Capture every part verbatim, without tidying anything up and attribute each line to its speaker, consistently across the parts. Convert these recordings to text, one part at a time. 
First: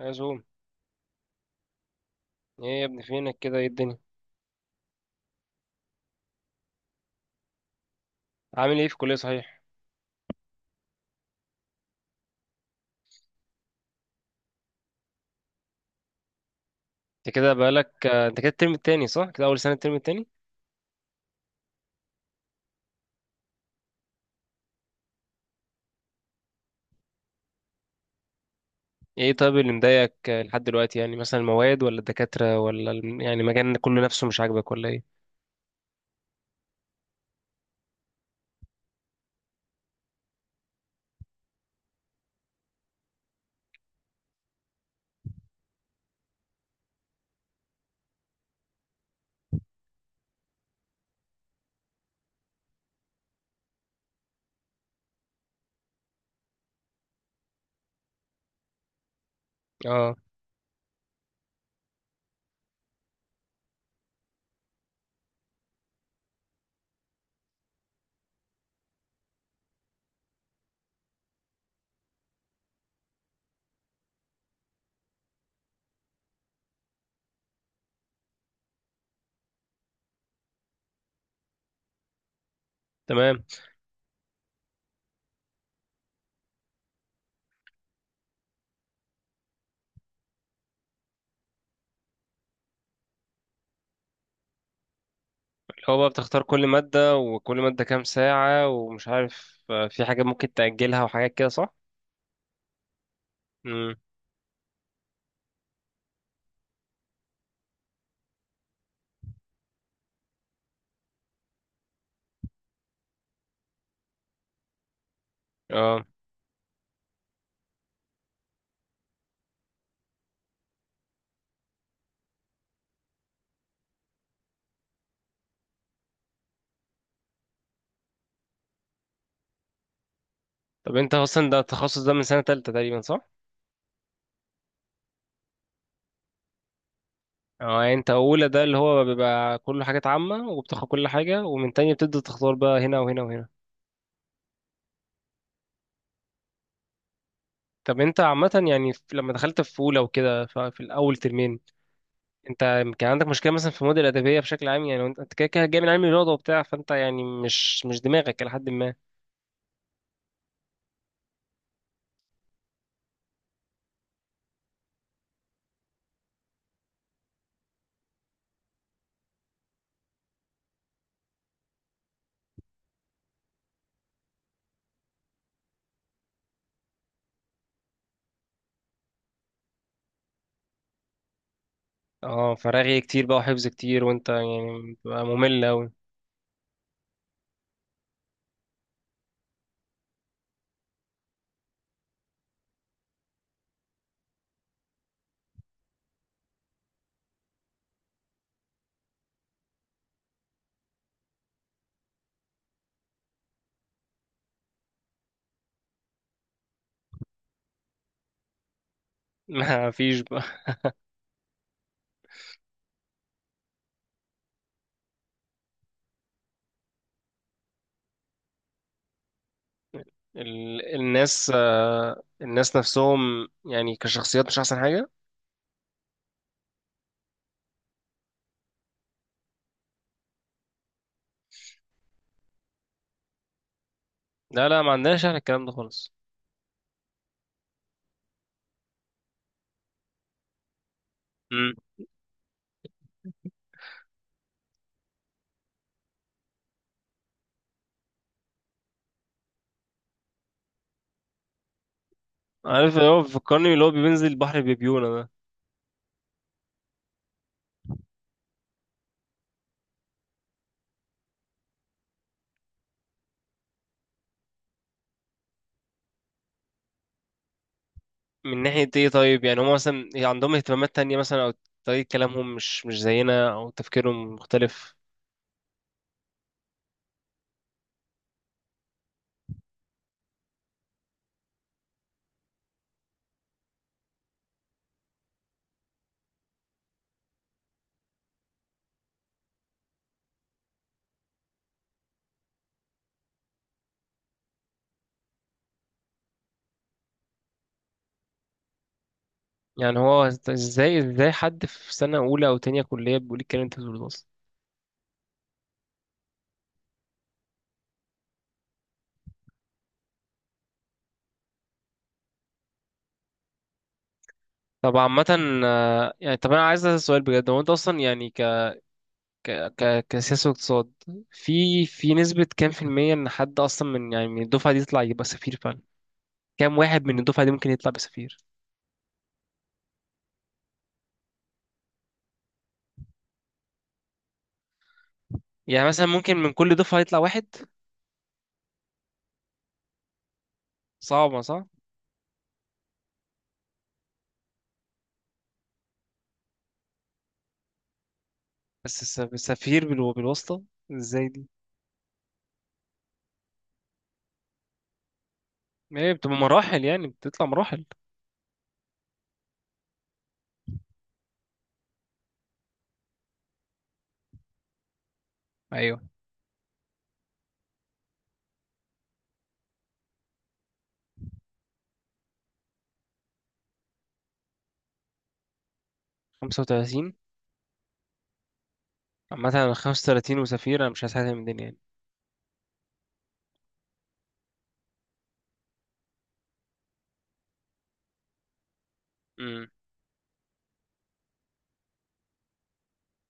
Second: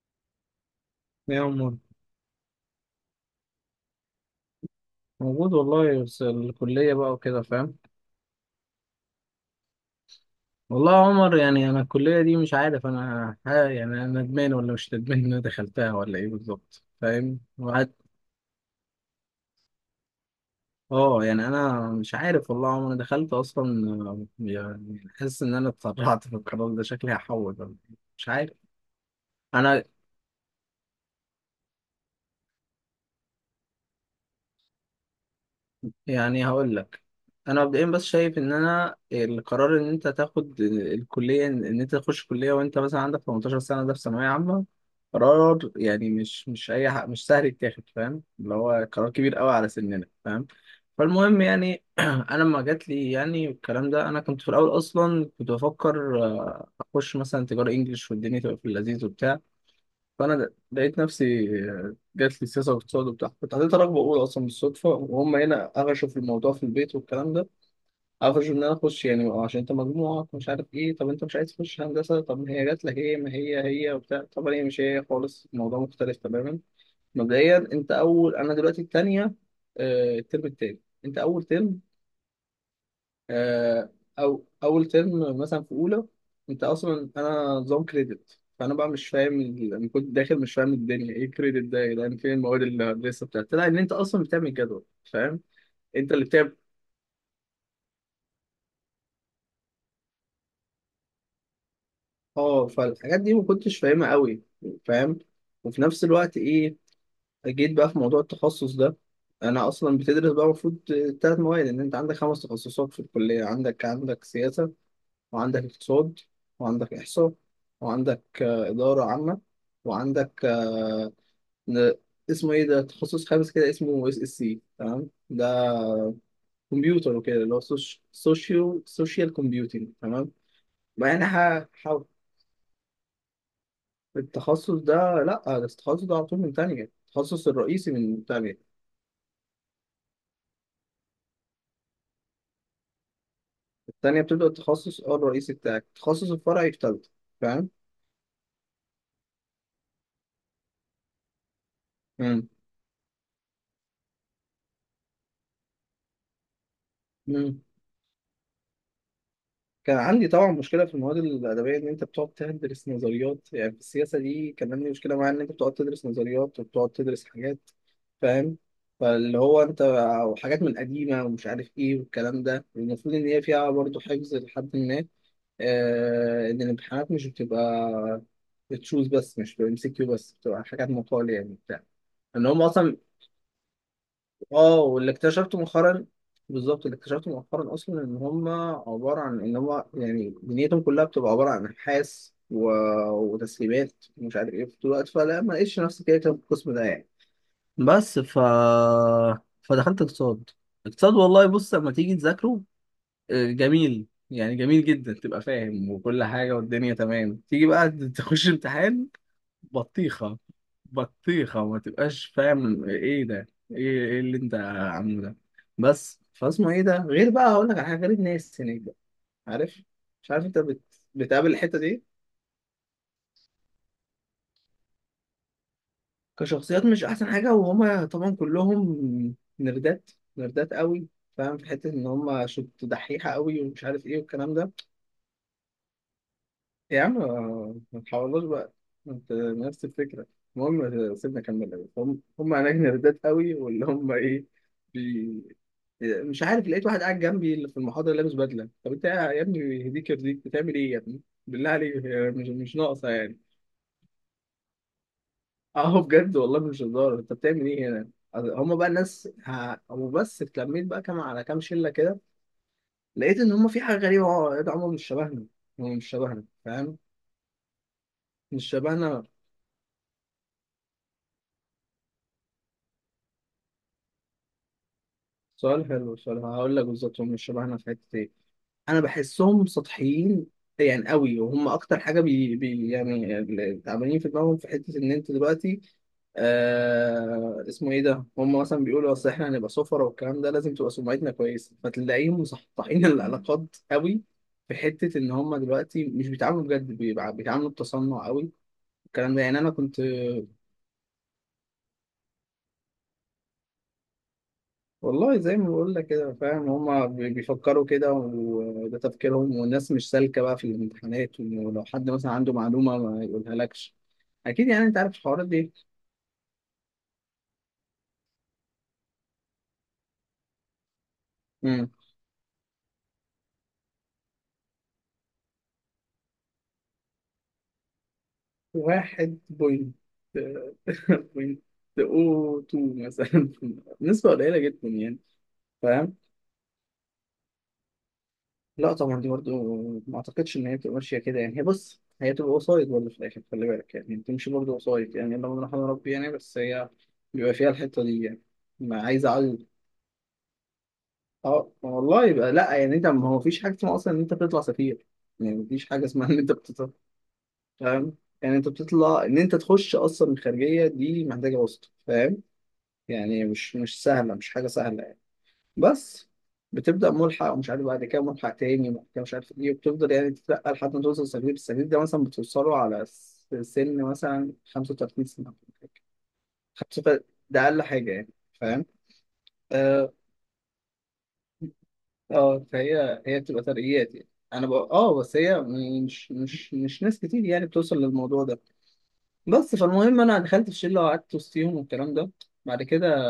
Speaker 1: يا زوم،
Speaker 2: يا عمر،
Speaker 1: ايه يا ابني فينك كده؟ ايه الدنيا؟
Speaker 2: موجود والله، بس الكلية بقى وكده، فاهم.
Speaker 1: عامل ايه في الكلية صحيح؟
Speaker 2: والله يا عمر، يعني أنا الكلية دي مش عارف، أنا ها يعني أنا ندمان ولا مش ندمان إن أنا دخلتها ولا إيه بالظبط،
Speaker 1: انت
Speaker 2: فاهم،
Speaker 1: كده
Speaker 2: وقعد.
Speaker 1: بقالك آه، انت كده الترم التاني صح؟ كده اول سنة الترم التاني.
Speaker 2: أه يعني أنا مش عارف، والله يا عمر، أنا دخلت أصلا، آه، يعني حاسس إن أنا اتسرعت في القرار ده، شكلي هحول ولا إيه. مش عارف.
Speaker 1: ايه طيب اللي
Speaker 2: أنا
Speaker 1: مضايقك آه، لحد دلوقتي؟ يعني مثلا المواد ولا الدكاترة ولا الم- يعني المجال كله نفسه مش عاجبك ولا ايه؟
Speaker 2: يعني هقول لك. انا مبدئيا بس شايف ان انا القرار ان انت تاخد الكليه، ان إن انت تخش كليه وانت مثلا عندك تمنتاشر سنه، ده في ثانويه عامه. قرار يعني مش مش اي حق، مش سهل يتاخد، فاهم، اللي هو قرار كبير قوي على سننا، فاهم. فالمهم يعني انا لما جات لي يعني الكلام ده، انا كنت في الاول اصلا كنت بفكر آه، اخش مثلا تجاره انجليش، والدنيا تبقى في اللذيذ وبتاع.
Speaker 1: اه
Speaker 2: فانا لقيت نفسي. جات لي سياسه واقتصاد وبتاع، كنت حطيت رغبه اولى اصلا بالصدفه، وهم هنا قفشوا في الموضوع في البيت والكلام ده. قفشوا ان انا اخش، يعني عشان انت مجموعك مش عارف ايه، طب انت مش عايز تخش هندسه، طب ما هي جات لك ايه، ما هي هي وبتاع، طب هي مش هي خالص، الموضوع مختلف تماما. مبدئيا انت اول، انا دلوقتي الثانيه. الترم التاني. انت اول ترم.
Speaker 1: تمام،
Speaker 2: آه، او اول ترم مثلا في اولى. انت اصلا، انا نظام كريدت، فانا بقى مش فاهم ال- انا كنت داخل مش فاهم الدنيا ايه كريدت ده، يعني فين المواد اللي لسه بتاعت، لا ان انت اصلا بتعمل جدول، فاهم.
Speaker 1: اللي هو بقى
Speaker 2: انت اللي
Speaker 1: بتختار
Speaker 2: بتعمل.
Speaker 1: كل مادة وكل مادة كام ساعة ومش عارف، آه، في حاجات ممكن تأجلها وحاجات كده صح.
Speaker 2: اه، فالحاجات دي ما كنتش
Speaker 1: امم.
Speaker 2: فاهمها قوي. فاهم. وفي نفس الوقت ايه. جيت بقى في موضوع التخصص ده. انا اصلا بتدرس بقى المفروض. ثلاث مواد، ان انت عندك خمس تخصصات في الكليه، عندك عندك سياسه. وعندك
Speaker 1: اه
Speaker 2: اقتصاد. وعندك إحصاء. وعندك آه، إدارة عامة. وعندك. آه. ن- اسمه إيه ده، تخصص خامس كده اسمه اس اس سي، تمام ده. كمبيوتر وكده، اللي هو. سوشيال سوشيال كومبيوتنج، تمام.
Speaker 1: طب
Speaker 2: ما
Speaker 1: انت
Speaker 2: يعني
Speaker 1: اصلا ده
Speaker 2: ه-
Speaker 1: التخصص
Speaker 2: ح-
Speaker 1: ده من سنة تالتة تقريبا صح؟
Speaker 2: التخصص ده. لا، ده التخصص ده على طول من تانية، التخصص
Speaker 1: اه
Speaker 2: الرئيسي
Speaker 1: يعني انت
Speaker 2: من
Speaker 1: اولى ده
Speaker 2: تانية.
Speaker 1: اللي هو بيبقى كله حاجات عامة وبتاخد كل حاجة، ومن تانية بتبدأ تختار بقى هنا وهنا وهنا.
Speaker 2: التانية بتبدأ التخصص اه الرئيسي بتاعك، التخصص الفرعي في تالتة. فاهم؟
Speaker 1: طب انت عامة يعني في- لما دخلت في أولى وكده، ف- في الأول ترمين،
Speaker 2: مم.
Speaker 1: انت كان عندك مشكلة مثلا في المواد الأدبية بشكل عام؟ يعني انت انت كده كده جاي من علم الرياضة وبتاع، فانت يعني
Speaker 2: مم.
Speaker 1: مش مش دماغك إلى حد ما.
Speaker 2: كان عندي طبعا مشكله في المواد الادبيه، ان انت بتقعد تدرس نظريات يعني في السياسه دي، كان عندي مشكله معايا ان انت بتقعد تدرس نظريات وبتقعد تدرس حاجات. فاهم. فاللي هو انت. وحاجات من قديمه ومش عارف ايه والكلام ده، المفروض ان هي فيها برضه حفظ لحد ما. آه ان الامتحانات مش بتبقى. بتشوز بس، مش بتبقى ام سي كيو بس، بتبقى حاجات مقال يعني بتاع. ان
Speaker 1: اه
Speaker 2: هم اصلا.
Speaker 1: فرغي كتير بقى وحفظ كتير، وانت
Speaker 2: اه،
Speaker 1: يعني
Speaker 2: واللي
Speaker 1: بتبقى
Speaker 2: اكتشفته
Speaker 1: ممل أوي.
Speaker 2: مؤخرا. بالظبط، اللي اكتشفته مؤخرا اصلا ان هم. عباره عن ان هم يعني دنيتهم كلها بتبقى عباره عن ابحاث و... وتسليمات ومش عارف ايه في الوقت، فلا ما لقيتش نفسي كده في القسم ده يعني. بس ف فدخلت اقتصاد. اقتصاد والله، بص لما تيجي تذاكره. آه، جميل يعني جميل جدا، تبقى فاهم وكل حاجه والدنيا تمام، تيجي بقى تخش امتحان.
Speaker 1: ما فيش
Speaker 2: بطيخة.
Speaker 1: بقى.
Speaker 2: بطيخة، وما تبقاش فاهم ايه ده، ايه ايه اللي انت عامله ده. بس فاسمه ايه ده، غير بقى هقول لك على حاجة، غير الناس هناك بقى. عارف. مش عارف انت بت...
Speaker 1: ال...
Speaker 2: بتقابل
Speaker 1: الناس،
Speaker 2: الحتة دي.
Speaker 1: آه، الناس نفسهم يعني كشخصيات مش أحسن حاجة.
Speaker 2: كشخصيات مش احسن حاجة، وهما طبعا كلهم. نردات. نردات قوي. فاهم، في حتة ان هما شط دحيحة قوي ومش عارف ايه والكلام
Speaker 1: لا
Speaker 2: ده.
Speaker 1: لا، ما عندناش احنا الكلام ده خالص.
Speaker 2: يا عم. ما تحاولوش بقى. انت نفس الفكرة. المهم سيبنا اكمل
Speaker 1: امم.
Speaker 2: لك. هم هم هناك نردات قوي، واللي هم ايه. بي... مش عارف، لقيت واحد قاعد جنبي اللي في المحاضرة لابس بدلة، طب انت يا ابني يهديك يرضيك بتعمل ايه يا ابني؟ بالله عليك، هي مش مش
Speaker 1: عارف اللي
Speaker 2: ناقصة
Speaker 1: هو
Speaker 2: يعني.
Speaker 1: بيفكرني اللي هو بينزل البحر بيبيونه ده.
Speaker 2: اهو بجد والله مش هزار، انت بتعمل ايه هنا؟ هم بقى الناس ه... وبس، اتلميت بقى كام على كام شلة كده. لقيت ان هم في حاجة غريبة، اه يا ده عمر، مش شبهنا. هم مش شبهنا، فاهم.
Speaker 1: من
Speaker 2: مش
Speaker 1: ناحية ايه
Speaker 2: شبهنا.
Speaker 1: طيب؟ يعني هم مثلا عندهم اهتمامات تانية مثلا، او طريقة كلامهم مش مش زينا، او تفكيرهم مختلف؟
Speaker 2: سؤال حلو، سؤال هقول لك بالظبط، هم شبهنا في حته ايه؟ انا بحسهم سطحيين. يعني قوي، وهم اكتر حاجه بي, بي يعني اللي تعبانين في دماغهم في حته ان انت دلوقتي. آه اسمه ايه ده، هم مثلا بيقولوا اصل احنا هنبقى سفرة والكلام ده، لازم تبقى سمعتنا كويسه، فتلاقيهم مسطحين العلاقات قوي. في حته ان هم دلوقتي مش بيتعاملوا بجد، بيبقى- بيتعاملوا بتصنع قوي. الكلام ده، يعني انا
Speaker 1: يعني
Speaker 2: كنت.
Speaker 1: هو ازاي ازاي حد في سنة أولى أو تانية كلية بيقول الكلام اللي انت بتقوله ده أصلا؟
Speaker 2: والله زي ما بقول لك كده، فاهم، هما بي- بيفكروا كده، وده تفكيرهم، والناس مش سالكة بقى في الامتحانات، ولو حد مثلا عنده معلومة ما يقولها لكش. أكيد يعني،
Speaker 1: طب
Speaker 2: أنت عارف
Speaker 1: عامة،
Speaker 2: الحوارات دي.
Speaker 1: آه، يعني طب أنا عايز أسأل سؤال بجد، هو أنت أصلا يعني ك ك ك كسياسة واقتصاد، في
Speaker 2: مم.
Speaker 1: في نسبة كام في المية إن حد أصلا من يعني من الدفعة دي يطلع يبقى سفير فعلا؟ كام واحد من الدفعة دي ممكن يطلع بسفير؟
Speaker 2: واحد بوينت. بوينت أو تو مثلا. نسبة قليلة جدا يعني.
Speaker 1: يعني مثلا
Speaker 2: فاهم.
Speaker 1: ممكن من كل دفعة يطلع واحد؟
Speaker 2: لا طبعا، دي برضه. ما أعتقدش إن هي بتبقى ماشية كده،
Speaker 1: صعبة
Speaker 2: يعني هي
Speaker 1: صح.
Speaker 2: بص، هي بتبقى وسايط برضه في الآخر، خلي بالك يعني بتمشي برضه وسايط، يعني اللهم رحمة ربي يعني، بس هي. بيبقى فيها الحتة دي يعني. ما
Speaker 1: بس الس-
Speaker 2: عايز.
Speaker 1: السفير بالو- بالواسطة ازاي دي؟
Speaker 2: اه، ما والله يبقى لا يعني، انت ما هو مفيش حاجه اسمها اصلا ان انت بتطلع سفير. يعني مفيش حاجه
Speaker 1: ايه
Speaker 2: اسمها
Speaker 1: بتبقى
Speaker 2: ان انت
Speaker 1: مراحل؟
Speaker 2: بتطلع.
Speaker 1: يعني بتطلع مراحل.
Speaker 2: فاهم. يعني انت بتطلع، ان انت تخش اصلا الخارجيه دي محتاجه وسط، فاهم. يعني مش مش سهله، مش حاجه سهله يعني.
Speaker 1: ايوه.
Speaker 2: بس. بتبدا ملحق ومش عارف بعد كده ملحق تاني وبعد كده مش عارف ايه، وبتفضل يعني تترقى لحد ما توصل سفير، السفير ده مثلا بتوصله على س- سن مثلا خمسة وتلاتين سنه.
Speaker 1: خمسة وتلاتين؟
Speaker 2: خمسة وتلاتين. ده اقل حاجه يعني. فاهم.
Speaker 1: عامة انا
Speaker 2: آه.
Speaker 1: خمسة وتلاتين وسفير انا مش عايز حاجة من الدنيا يعني.
Speaker 2: اه، فهي هي بتبقى ترقيات يعني. انا بقى اه بس هي. مش مش مش ناس كتير يعني بتوصل للموضوع ده.
Speaker 1: امم.
Speaker 2: بس فالمهم، انا دخلت في شله وقعدت وسطيهم والكلام ده. بعد كده.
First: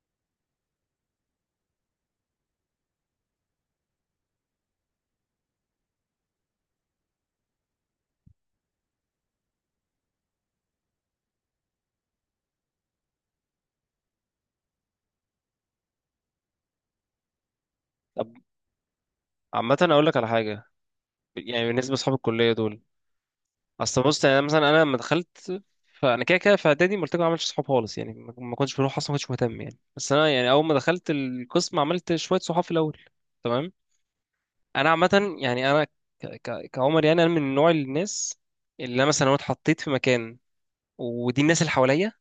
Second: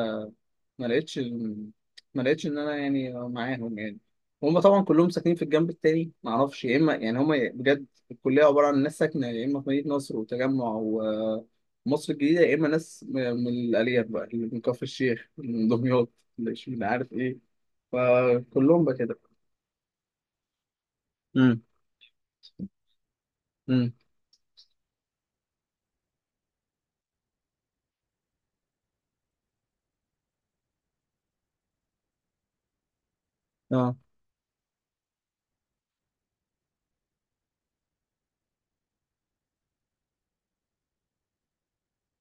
Speaker 2: ما لقيتش ال- ما لقيتش ان انا يعني معاهم يعني. هم طبعا كلهم ساكنين في الجنب التاني، ما اعرفش، يا اما يعني هم. بجد. الكليه عباره عن ناس ساكنه يا اما في مدينه نصر وتجمع ومصر الجديده، يا اما ناس م- من الاليات بقى، اللي من كفر الشيخ، من دمياط. اللي مش عارف ايه.
Speaker 1: طب
Speaker 2: فكلهم بقى كده.
Speaker 1: عامة اقول لك على حاجة، يعني بالنسبة لاصحاب الكلية دول،
Speaker 2: امم.
Speaker 1: اصل بص يعني أنا مثلا انا لما دخلت، فانا كده كده في اعدادي ما قلت لكم ما عملتش صحاب خالص يعني، ما ما كنتش بروح اصلا، ما كنتش مهتم يعني، بس انا يعني اول ما دخلت القسم عملت شوية صحاب في الاول. تمام.
Speaker 2: اه.
Speaker 1: انا عامة يعني انا ك... ك... كعمر، يعني انا من نوع الناس اللي انا مثلا لو اتحطيت في مكان ودي الناس اللي حواليا،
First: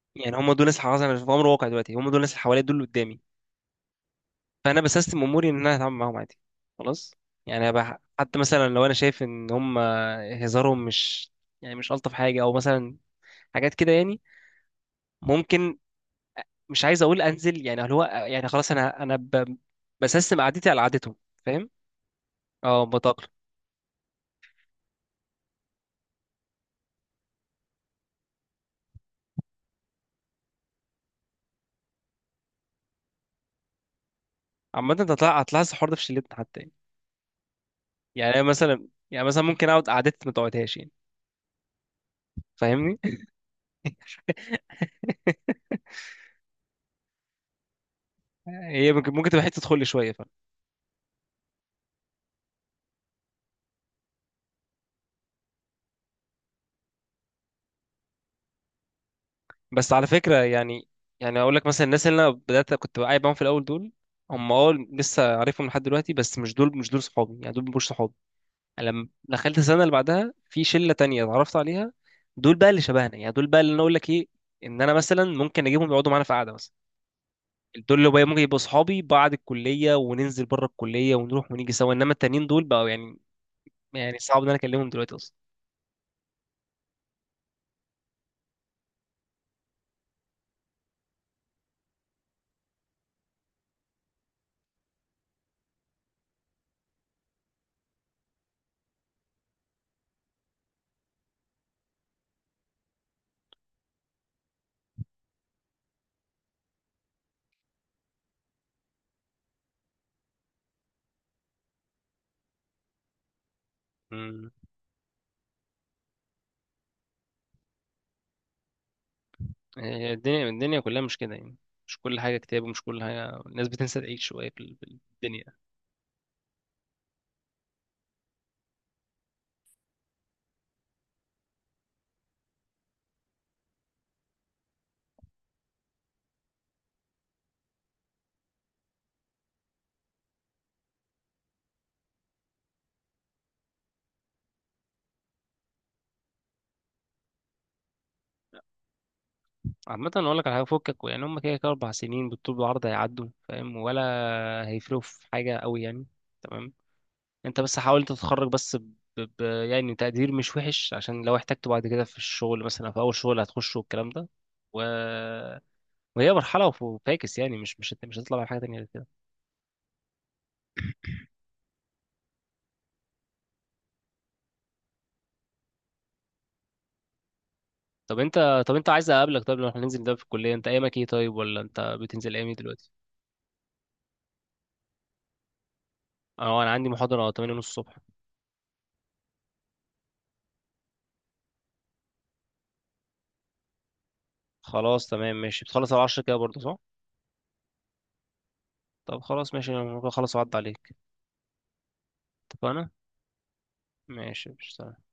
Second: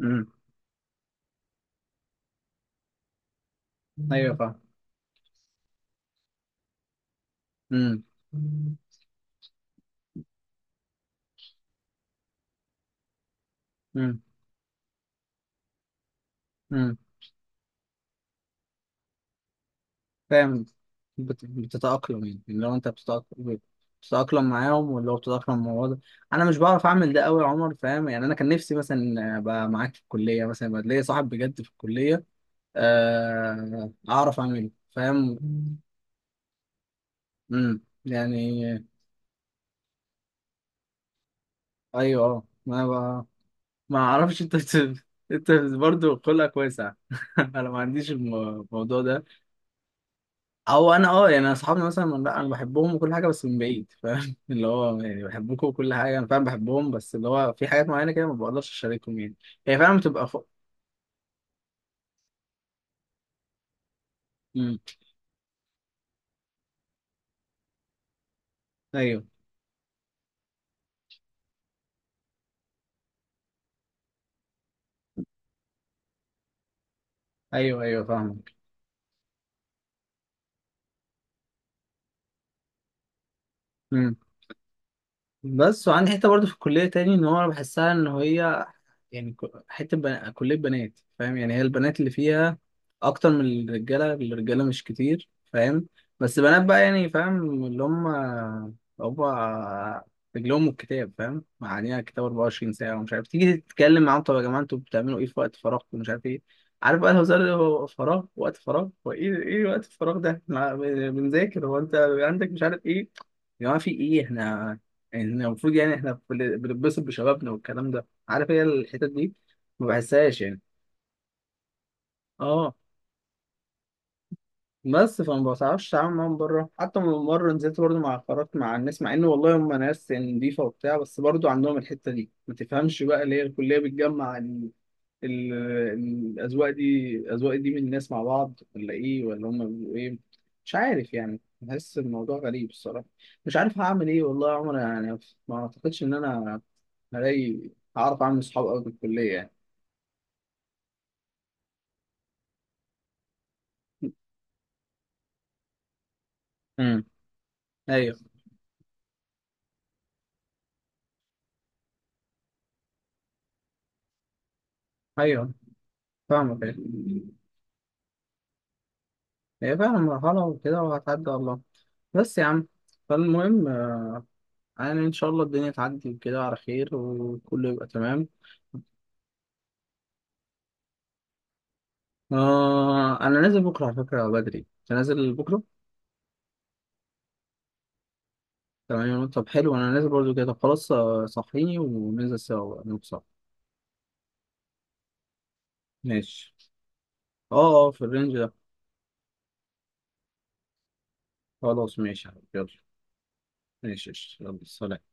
Speaker 2: امم.
Speaker 1: يعني هم دول الناس اللي حصل انا في امر واقع دلوقتي، هم دول الناس اللي حواليا دول اللي قدامي.
Speaker 2: ايوه، فاهم.
Speaker 1: فانا بسيستم اموري ان انا هتعامل معاهم عادي، خلاص. يعني أبقى
Speaker 2: امم.
Speaker 1: حتى مثلا
Speaker 2: امم.
Speaker 1: لو انا شايف ان هم هزارهم مش، يعني مش الطف حاجه، او مثلا حاجات كده يعني، ممكن، مش
Speaker 2: امم،
Speaker 1: عايز اقول انزل يعني، اللي هو يعني خلاص، انا انا ب- بسيستم
Speaker 2: فاهم.
Speaker 1: قعدتي على قعدتهم.
Speaker 2: بت...
Speaker 1: فاهم؟
Speaker 2: بتتأقلم يعني، اللي هو
Speaker 1: اه
Speaker 2: انت
Speaker 1: بتاقلم.
Speaker 2: بتتأقلم. بتتأقلم معاهم، واللي هو بتتأقلم مع الوضع. انا مش بعرف اعمل ده قوي يا عمر، فاهم يعني، انا كان نفسي مثلا ابقى معاك في الكلية مثلا، يبقى ليا صاحب بجد في الكلية. آه... اعرف اعمله،
Speaker 1: عامه انت هتلاحظ
Speaker 2: فاهم.
Speaker 1: هتلاحظ الحوار ده في شلتنا حتى يعني.
Speaker 2: امم
Speaker 1: يعني أنا
Speaker 2: يعني.
Speaker 1: مثلا، يعني مثلا ممكن اقعد قعدتي ما تقعدهاش يعني.
Speaker 2: ايوه، اه، ما
Speaker 1: فاهمني؟
Speaker 2: ب... ما اعرفش، انت انت برضه خلقك واسع انا ما عنديش الم-
Speaker 1: هي
Speaker 2: الموضوع
Speaker 1: ممكن
Speaker 2: ده.
Speaker 1: ممكن تبقى حته تدخل لي شويه.
Speaker 2: او انا اه يعني اصحابي مثلا من- لا، انا بحبهم وكل حاجه بس من بعيد، فاهم اللي هو يعني بحبكم وكل حاجه، انا فعلا بحبهم، بس اللي هو في حاجات معينه كده ما بقدرش اشاركهم يعني. هي
Speaker 1: بس
Speaker 2: فعلا
Speaker 1: على
Speaker 2: بتبقى
Speaker 1: فكرة
Speaker 2: فوق.
Speaker 1: يعني، يعني اقول لك مثلا الناس اللي انا بدأت كنت قاعد معاهم في الاول دول، هم اه
Speaker 2: امم.
Speaker 1: لسه عارفهم لحد دلوقتي، بس مش دول مش دول صحابي يعني، دول مش صحابي. يعني لما
Speaker 2: ايوه،
Speaker 1: دخلت السنة اللي بعدها في شلة تانية اتعرفت عليها، دول بقى اللي شبهنا يعني، دول بقى اللي انا اقول لك ايه، ان انا مثلا ممكن اجيبهم يقعدوا معانا في قعدة مثلا.
Speaker 2: ايوه،
Speaker 1: دول
Speaker 2: ايوه،
Speaker 1: اللي بقى ممكن
Speaker 2: فاهمك.
Speaker 1: يبقوا صحابي بعد الكلية، وننزل بره الكلية ونروح ونيجي سوا، انما التانيين دول بقوا يعني،
Speaker 2: امم.
Speaker 1: يعني صعب ان انا اكلمهم دلوقتي
Speaker 2: بس، وعندي حته برضو في الكليه تاني، ان هو انا بحسها ان هي. يعني ك- حتة بنا... كلية بنات، فاهم يعني، هي البنات اللي فيها. أكتر من الرجالة. الرجالة مش كتير، فاهم. بس بنات بقى يعني، فاهم، اللي هم هم رجلهم الكتاب، فاهم معانيها، كتاب اربعة وعشرين ساعة، ومش عارف، تيجي تتكلم معاهم طب يا جماعة انتوا بتعملوا إيه في وقت فراغكم ومش عارف إيه. عارف بقى، الهزار اللي هو فراغ، وقت فراغ، هو إيه إيه وقت الفراغ ده؟ إحنا بنذاكر، هو أنت عندك مش عارف إيه، يا جماعة في إيه،
Speaker 1: اصلا.
Speaker 2: إحنا. إحنا المفروض يعني، إحنا بن- بنتبسط بشبابنا والكلام ده. عارف، هي الحتت دي. ما
Speaker 1: هي
Speaker 2: بحسهاش
Speaker 1: الدنيا،
Speaker 2: يعني.
Speaker 1: الدنيا كلها مش كده يعني، مش كل حاجة كتاب،
Speaker 2: اه،
Speaker 1: ومش كل حاجة الناس بتنسى تعيش شوية في ال- في
Speaker 2: بس
Speaker 1: الدنيا.
Speaker 2: فما بعرفش اتعامل معاهم بره، حتى من مره نزلت برضو مع خرجت مع الناس، مع ان والله هم ناس يعني نضيفه وبتاع، بس برضو عندهم الحته دي، ما تفهمش بقى ليه الكليه بتجمع ال... ال... الاذواق دي الاذواق دي من الناس مع بعض، ولا ايه ولا هم بيبقوا ايه؟ مش عارف يعني، بحس الموضوع غريب الصراحه. مش عارف هعمل ايه والله يا عمر يعني. ما اعتقدش ان انا. هلاقي. هعرف اعمل صحاب قوي في الكليه يعني.
Speaker 1: عامة أقول لك على حاجة، فكك يعني هما كده كده أربع سنين بالطول بالعرض هيعدوا، فاهم؟ ولا هيفرقوا في حاجة أوي يعني. تمام.
Speaker 2: امم.
Speaker 1: أنت بس حاول
Speaker 2: ايوه،
Speaker 1: تتخرج، بس ب... ب... يعني تقدير مش وحش، عشان لو احتجته بعد كده في الشغل، مثلا في أول شغل هتخشه والكلام ده. و...
Speaker 2: ايوه،
Speaker 1: وهي
Speaker 2: فاهمك.
Speaker 1: مرحلة،
Speaker 2: أيوة.
Speaker 1: وف- وفاكس يعني، مش مش مش هتطلع من حاجة تانية غير كده.
Speaker 2: هي فعلا مرحلة وكده، وهتعدي والله. بس يا عم. فالمهم آه، يعني إن شاء الله الدنيا تعدي وكده على خير، وكله يبقى
Speaker 1: طب
Speaker 2: تمام.
Speaker 1: أنت، طب أنت عايز أقابلك طيب، لو احنا ننزل ده في الكلية، أنت أيامك إيه طيب؟ ولا أنت بتنزل أيام إيه دلوقتي؟
Speaker 2: آه، أنا نازل بكرة على فكرة بدري. أنت نازل بكرة؟
Speaker 1: اه انا عندي محاضرة تمانية ونص الصبح.
Speaker 2: تمام يا نور. طب حلو، أنا نازل برضو كده، طب خلاص آه، صحيني وننزل سوا نوصل.
Speaker 1: خلاص تمام ماشي. بتخلص على عشرة كده
Speaker 2: ماشي.
Speaker 1: برضه صح؟
Speaker 2: أه، أه، في الرينج ده.
Speaker 1: طب خلاص ماشي، انا ممكن اخلص واعدي عليك.
Speaker 2: خلاص ماشي يا حبيبي. يلا.
Speaker 1: اتفقنا.
Speaker 2: ماشي قشطة.
Speaker 1: ماشي
Speaker 2: يلا
Speaker 1: مش
Speaker 2: سلام.